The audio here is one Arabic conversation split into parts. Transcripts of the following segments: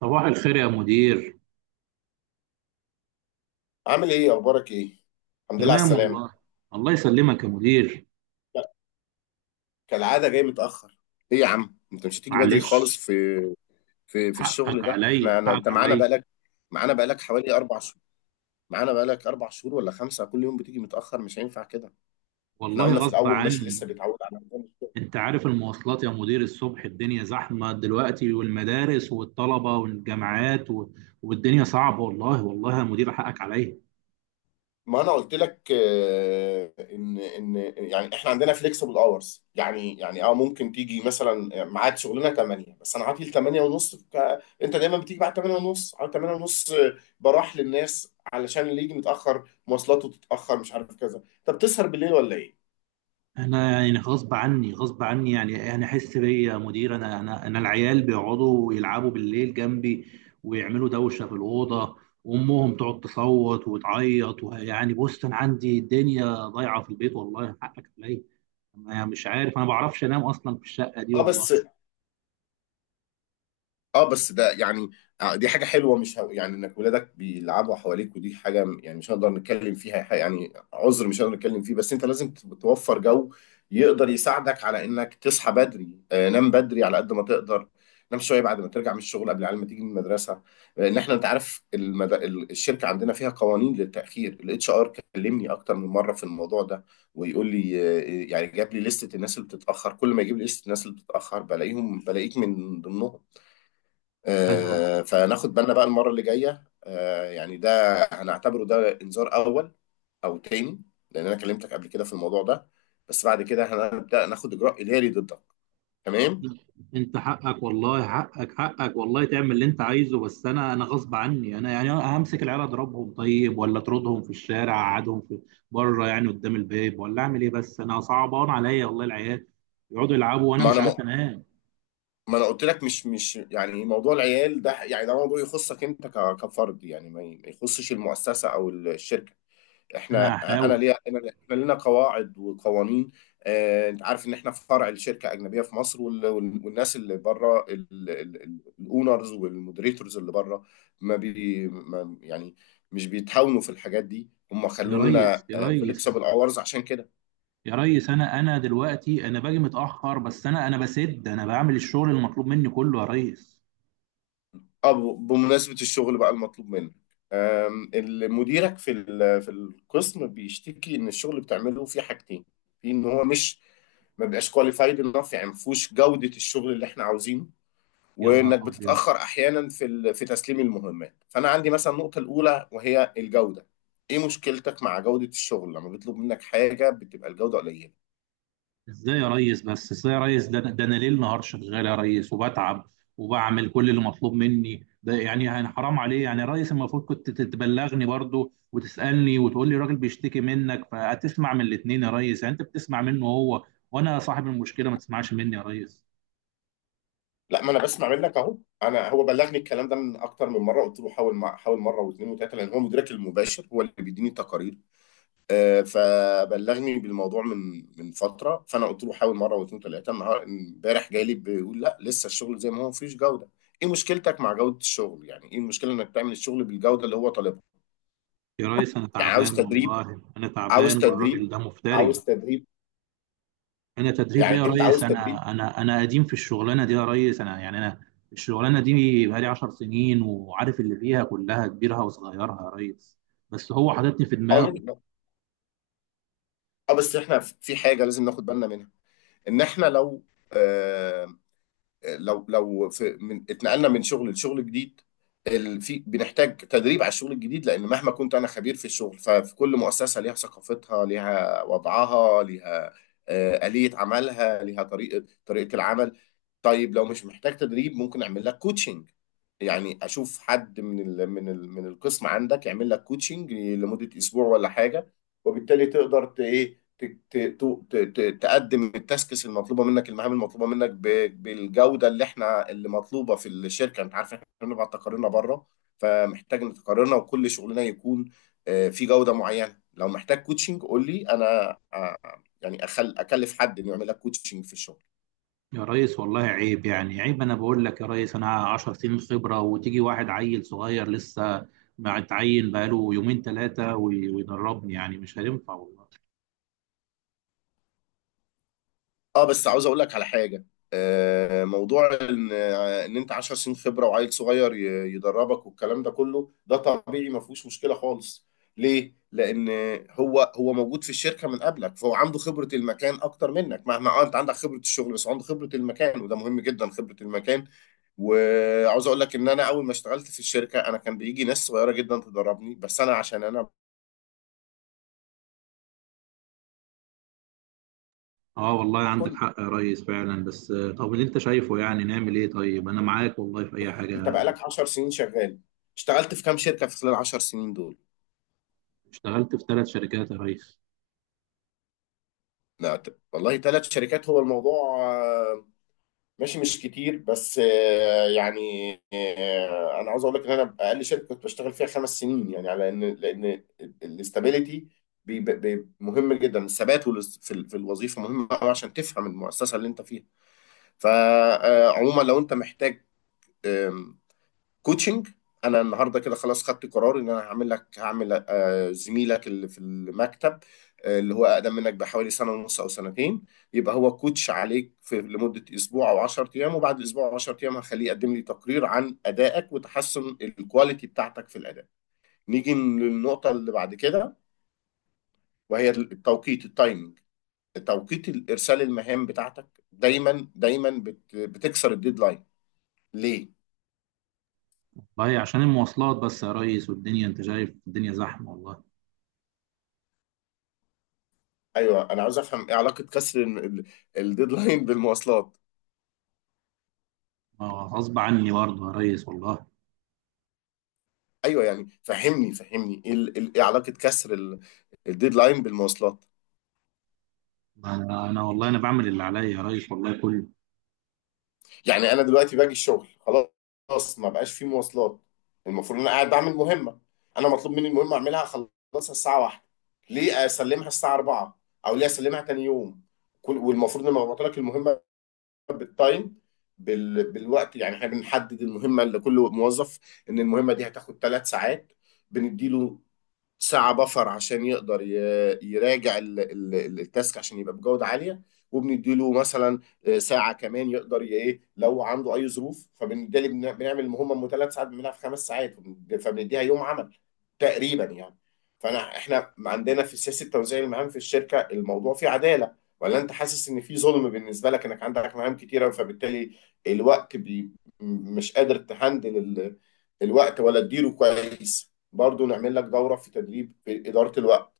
صباح الخير يا مدير. عامل ايه اخبارك ايه؟ الحمد لله على تمام السلامه. والله. الله يسلمك يا مدير. لا، كالعاده جاي متاخر. ايه يا عم انت مش هتيجي بدري معلش. خالص؟ في الشغل حقك ده احنا عليا أنا انت حقك معانا عليا. بقالك، معانا بقالك حوالي اربع شهور، معانا بقالك اربع شهور ولا خمسه، كل يوم بتيجي متاخر، مش هينفع كده. احنا والله قلنا في غصب الاول ماشي عني. لسه بيتعود على الموضوع. انت عارف المواصلات يا مدير، الصبح الدنيا زحمة دلوقتي، والمدارس والطلبة والجامعات والدنيا صعبة والله. والله يا مدير حقك عليا. ما انا قلت لك ان يعني احنا عندنا فليكسبل اورز، يعني ممكن تيجي مثلا، ميعاد شغلنا 8 بس انا عاطل 8 ونص، انت دايما بتيجي بعد 8 ونص، على 8 ونص براح للناس علشان اللي يجي متاخر مواصلاته تتاخر مش عارف كذا. طب تسهر بالليل ولا ايه؟ انا يعني غصب عني غصب عني، يعني انا احس بيا يا مدير. انا العيال بيقعدوا يلعبوا بالليل جنبي، ويعملوا دوشه في الاوضه، وامهم تقعد تصوت وتعيط. ويعني بص، انا عندي الدنيا ضايعه في البيت والله. حقك عليا. انا مش عارف، انا ما بعرفش انام اصلا في الشقه دي اه والله. بس، اه بس ده يعني دي حاجة حلوة، مش ه... يعني انك ولادك بيلعبوا حواليك، ودي حاجة يعني مش هنقدر نتكلم فيها، يعني عذر مش هنقدر نتكلم فيه. بس انت لازم توفر جو يقدر يساعدك على انك تصحى بدري. آه، نام بدري على قد ما تقدر، نام شوية بعد ما ترجع من الشغل قبل العيال ما تيجي من المدرسة. لان احنا انت عارف الشركة عندنا فيها قوانين للتأخير. الاتش ار كلمني اكتر من مرة في الموضوع ده، ويقول لي يعني جاب لي لستة الناس اللي بتتأخر، كل ما يجيب لي لستة الناس اللي بتتأخر بلاقيهم، بلاقيك من ضمنهم. انا فناخد بالنا بقى. المرة اللي جاية ده هنعتبره ده إنذار أول أو تاني، لأن أنا كلمتك قبل كده في الموضوع ده، بس بعد كده هنبدأ ناخد إجراء إداري ضدك، تمام؟ انت حقك، والله حقك حقك، والله تعمل اللي انت عايزه، بس انا غصب عني. انا يعني همسك العيال اضربهم طيب، ولا اطردهم في الشارع، اقعدهم في بره يعني قدام الباب، ولا اعمل ايه؟ بس انا صعبان عليا والله العيال يقعدوا يلعبوا وانا ما مش أنا م... عارف انام. ما أنا قلت لك مش يعني موضوع العيال ده، يعني ده موضوع يخصك أنت كفرد، يعني ما يخصش المؤسسة أو الشركة. انا احنا انا هحاول. ليا انا احنا لنا قواعد وقوانين. آه، انت عارف ان احنا فرع لشركه اجنبيه في مصر، والناس اللي بره، الاونرز والمودريتورز اللي بره ما يعني مش بيتهاونوا في الحاجات دي. هم يا خلوا ريس، لنا يا ريس، فليكسبل اورز عشان كده. يا ريس، انا دلوقتي انا باجي متاخر، بس انا بسد، انا بعمل الشغل المطلوب مني كله يا ريس. اه، بمناسبة الشغل بقى المطلوب منك، اللي مديرك في في القسم بيشتكي ان الشغل اللي بتعمله فيه حاجتين. في ان هو مش ما بيبقاش كواليفايد انف، يعني ما فيهوش جودة الشغل اللي احنا عاوزينه، يا نهار وانك ابيض. بتتأخر احيانا في في تسليم المهمات. فانا عندي مثلا النقطة الاولى وهي الجودة. ايه مشكلتك مع جودة الشغل؟ لما بيطلب منك حاجة بتبقى الجودة قليلة. ازاي يا ريس؟ بس ازاي يا ريس؟ ده انا ليل نهار شغال يا ريس، وبتعب وبعمل كل اللي مطلوب مني. ده يعني حرام عليه. يعني يا ريس المفروض كنت تبلغني برضو وتسالني وتقول لي الراجل بيشتكي منك فهتسمع من الاثنين. يا ريس، يعني انت بتسمع منه هو، وانا صاحب المشكله ما تسمعش مني يا ريس؟ لا ما انا بسمع منك اهو. انا هو بلغني الكلام ده من اكتر من مره، قلت له حاول، حاول مره واثنين وثلاثه، لان هو مديرك المباشر، هو اللي بيديني التقارير. آه، فبلغني بالموضوع من فتره، فانا قلت له حاول مره واثنين وثلاثه. امبارح جالي بيقول لا، لسه الشغل زي ما هو، مفيش جوده. ايه مشكلتك مع جوده الشغل؟ يعني ايه المشكله انك تعمل الشغل بالجوده اللي هو طالبها؟ يا ريس انا يعني عاوز تعبان تدريب؟ والله، انا عاوز تعبان، تدريب؟ والراجل ده عاوز مفتري. تدريب؟ انا تدريب ايه يعني يا انت ريس؟ عاوز تدريب؟ انا قديم في الشغلانه دي يا ريس. انا يعني انا الشغلانه دي بقالي 10 سنين، وعارف اللي فيها كلها، كبيرها وصغيرها يا ريس. بس هو حاططني في دماغه. اه. اه بس احنا في حاجه لازم ناخد بالنا منها، ان احنا لو آه، لو في، اتنقلنا من شغل لشغل جديد، ال- في بنحتاج تدريب على الشغل الجديد، لان مهما كنت انا خبير في الشغل، ففي كل مؤسسه ليها ثقافتها، ليها وضعها، ليها آلية عملها، ليها طريقه العمل. طيب لو مش محتاج تدريب ممكن اعمل لك كوتشنج، يعني اشوف حد من القسم عندك يعمل لك كوتشنج لمده اسبوع ولا حاجه، وبالتالي تقدر ت- ايه ت- ت- ت- ت- تقدم التاسكس المطلوبه منك، المهام المطلوبه منك بالجوده اللي اللي مطلوبه في الشركه. انت عارف احنا بنبعت تقاريرنا بره، فمحتاج ان تقاريرنا وكل شغلنا يكون في جوده معينه. لو محتاج كوتشنج قول لي انا، يعني أخل- اكلف حد انه يعمل لك كوتشنج في الشغل. يا ريس والله عيب، يعني عيب. انا بقول لك يا ريس انا 10 سنين خبره، وتيجي واحد عيل صغير لسه ما اتعين بقاله يومين ثلاثه ويدربني؟ يعني مش هينفع والله. اه بس عاوز اقول لك على حاجه. موضوع ان انت 10 سنين خبره وعيل صغير يدربك والكلام ده كله، ده طبيعي، ما فيهوش مشكله خالص. ليه؟ لان هو موجود في الشركه من قبلك، فهو عنده خبره المكان اكتر منك. مهما اه انت عندك خبره الشغل، بس عنده خبره المكان، وده مهم جدا خبره المكان. وعاوز اقول لك ان انا اول ما اشتغلت في الشركه، انا كان بيجي ناس صغيره جدا تدربني، بس انا عشان انا. اه والله عندك كل حق يا ريس فعلا، بس طب اللي انت شايفه يعني نعمل ايه؟ طيب انا معاك والله في اي انت حاجه. بقالك 10 سنين شغال، اشتغلت في كام شركه في خلال 10 سنين دول؟ اشتغلت في 3 شركات يا ريس. لا ت- والله ثلاث شركات هو الموضوع. آه، ماشي مش كتير، بس انا عاوز اقول لك ان انا اقل شركه كنت بشتغل فيها خمس سنين، يعني على ان، لان الاستابيليتي مهم جدا. الثبات في في الوظيفه مهم قوي عشان تفهم المؤسسه اللي انت فيها. فعموما لو انت محتاج كوتشنج، انا النهارده كده خلاص خدت قرار ان انا هعمل لك، هعمل آه، زميلك اللي في المكتب اللي هو اقدم منك بحوالي سنه ونص او سنتين يبقى هو كوتش عليك في لمده اسبوع او 10 ايام، وبعد اسبوع او 10 ايام هخليه يقدم لي تقرير عن ادائك وتحسن الكواليتي بتاعتك في الاداء. نيجي للنقطه اللي بعد كده، وهي التوقيت، التايمنج، توقيت الارسال. المهام بتاعتك دايما دايما بتكسر الديدلاين، ليه؟ والله عشان المواصلات بس يا ريس، والدنيا انت شايف الدنيا زحمة والله. ايوه، انا عاوز افهم ايه علاقه كسر الديدلاين بالمواصلات. ما هو غصب عني برضه يا ريس والله. ايوه يعني، فهمني ايه ايه علاقه كسر الديدلاين بالمواصلات. انا والله انا بعمل اللي عليا يا ريس والله كله. يعني انا دلوقتي باجي الشغل، خلاص ما بقاش في مواصلات، المفروض ان انا قاعد بعمل مهمه، انا مطلوب مني المهمه اعملها اخلصها الساعه واحدة، ليه اسلمها الساعه 4 او ليه اسلمها تاني يوم؟ والمفروض ان انا ببعت لك المهمه بالتايم، بالوقت. يعني احنا بنحدد المهمه لكل موظف ان المهمه دي هتاخد ثلاث ساعات، بنديله ساعة بفر عشان يقدر يراجع التاسك عشان يبقى بجودة عالية، وبنديله مثلا ساعة كمان يقدر ي- ايه لو عنده أي ظروف. فبالتالي بنعمل المهمة من ثلاث ساعات بنعملها في خمس ساعات وبن- فبنديها يوم عمل تقريبا يعني. فانا احنا عندنا في سياسه توزيع المهام في الشركه، الموضوع فيه عداله، ولا انت حاسس ان في ظلم بالنسبه لك انك عندك مهام كتيره؟ فبالتالي الوقت مش قادر تهندل الوقت ولا تديره كويس؟ برضو نعمل لك دوره في تدريب في اداره الوقت.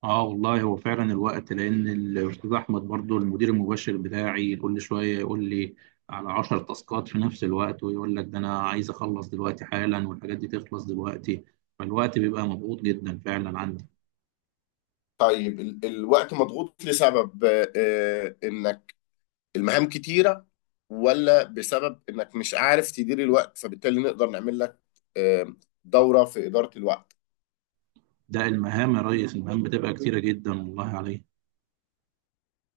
اه والله هو فعلا الوقت، لان الاستاذ احمد برضه المدير المباشر بتاعي كل شوية يقول لي على 10 تاسكات في نفس الوقت، ويقول لك ده انا عايز اخلص دلوقتي حالا والحاجات دي تخلص دلوقتي. فالوقت بيبقى مضغوط جدا فعلا عندي. طيب الوقت مضغوط لسبب انك المهام كتيره، ولا بسبب انك مش عارف تدير الوقت؟ فبالتالي نقدر نعمل لك آه، دورة في إدارة الوقت. ده المهام يا ريس، المهام بتبقى كتيرة جدا والله عليك.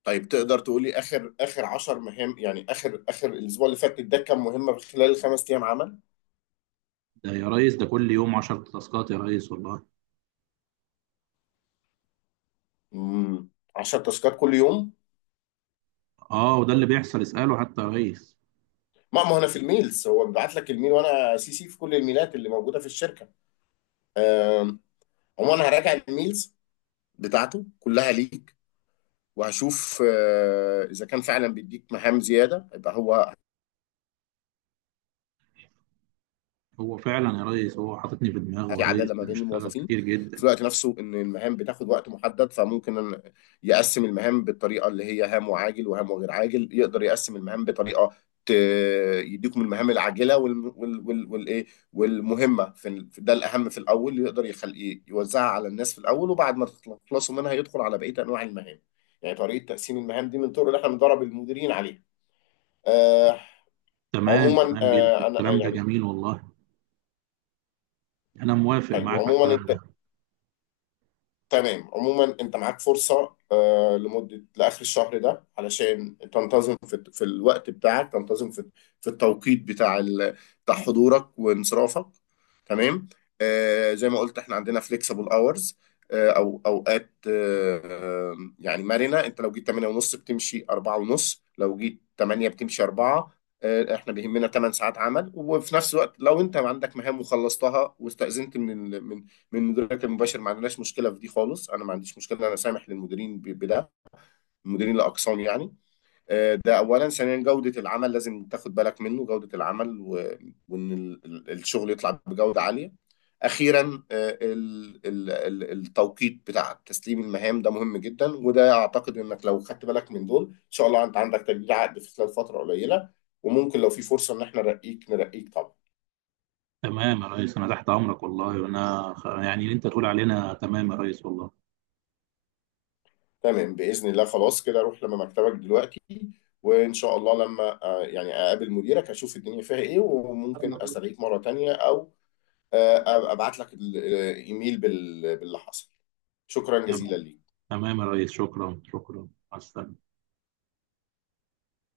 طيب تقدر تقولي اخر اخر 10 مهام، يعني اخر اخر الاسبوع اللي فات ده كام مهمه في خلال الخمس ايام عمل؟ ده يا ريس ده كل يوم 10 تاسكات يا ريس والله. امم 10 تاسكات كل يوم. اه وده اللي بيحصل، اسأله حتى يا ريس. ما هو انا في الميلز هو بيبعت لك الميل، وانا سي سي في كل الميلات اللي موجوده في الشركه. آم، عموما هراجع الميلز بتاعته كلها ليك، وهشوف اذا كان فعلا بيديك مهام زياده، يبقى هو هو فعلا يا ريس هو حاططني في دماغه يا في ريس، عداله ما بين بيشتغل الموظفين. كتير في جدا. الوقت نفسه ان المهام بتاخد وقت محدد، فممكن أن يقسم المهام بالطريقه اللي هي هام وعاجل وهام وغير عاجل. يقدر يقسم المهام بطريقه ت- يديكم المهام العاجله وال وال وال والايه، والمهمه ده الاهم في الاول، يقدر يخلي يوزعها على الناس في الاول، وبعد ما تخلصوا منها يدخل على بقيه انواع المهام. يعني طريقه تقسيم المهام دي من الطرق اللي احنا بندرب المديرين عليها. آه. تمام، عموما تمام جدا، آه انا الكلام ده يعني جميل والله. انا موافق حلو معاك على عموما الكلام ده. تمام. عموما انت معاك فرصة لمدة لآخر الشهر ده علشان تنتظم في, في الوقت بتاعك، تنتظم في, في التوقيت بتاع حضورك وانصرافك، تمام؟ آه، زي ما قلت احنا عندنا flexible hours، او اوقات يعني مرنة. انت لو جيت 8 ونص بتمشي 4 ونص، لو جيت 8 بتمشي 4. آه، احنا بيهمنا 8 ساعات عمل. وفي نفس الوقت لو انت عندك مهام وخلصتها واستأذنت من من مديرك المباشر، ما عندناش مشكله في دي خالص. انا ما عنديش مشكله، انا سامح للمديرين بده، المديرين الاقسام يعني. آه، ده اولا. ثانيا جوده العمل لازم تاخد بالك منه، جوده العمل وان الشغل يطلع بجوده عاليه. اخيرا التوقيت بتاع تسليم المهام ده مهم جدا. وده اعتقد انك لو خدت بالك من دول ان شاء الله انت عندك تجديد عقد في خلال فتره قليله، وممكن لو في فرصه ان احنا نرقيك، نرقيك طبعا. تمام يا ريس، انا تحت امرك والله، وانا يعني اللي انت تقول علينا تمام يا ريس والله. تمام؟ بإذن الله. خلاص كده روح لما مكتبك دلوقتي، وإن شاء الله لما أقابل مديرك أشوف الدنيا فيها إيه، وممكن أسأليك مرة تانية، أو أبعت لك الإيميل باللي حصل. شكرا جزيلا تمام. ليك. تمام يا ريس، شكرا شكرا، مع السلامة.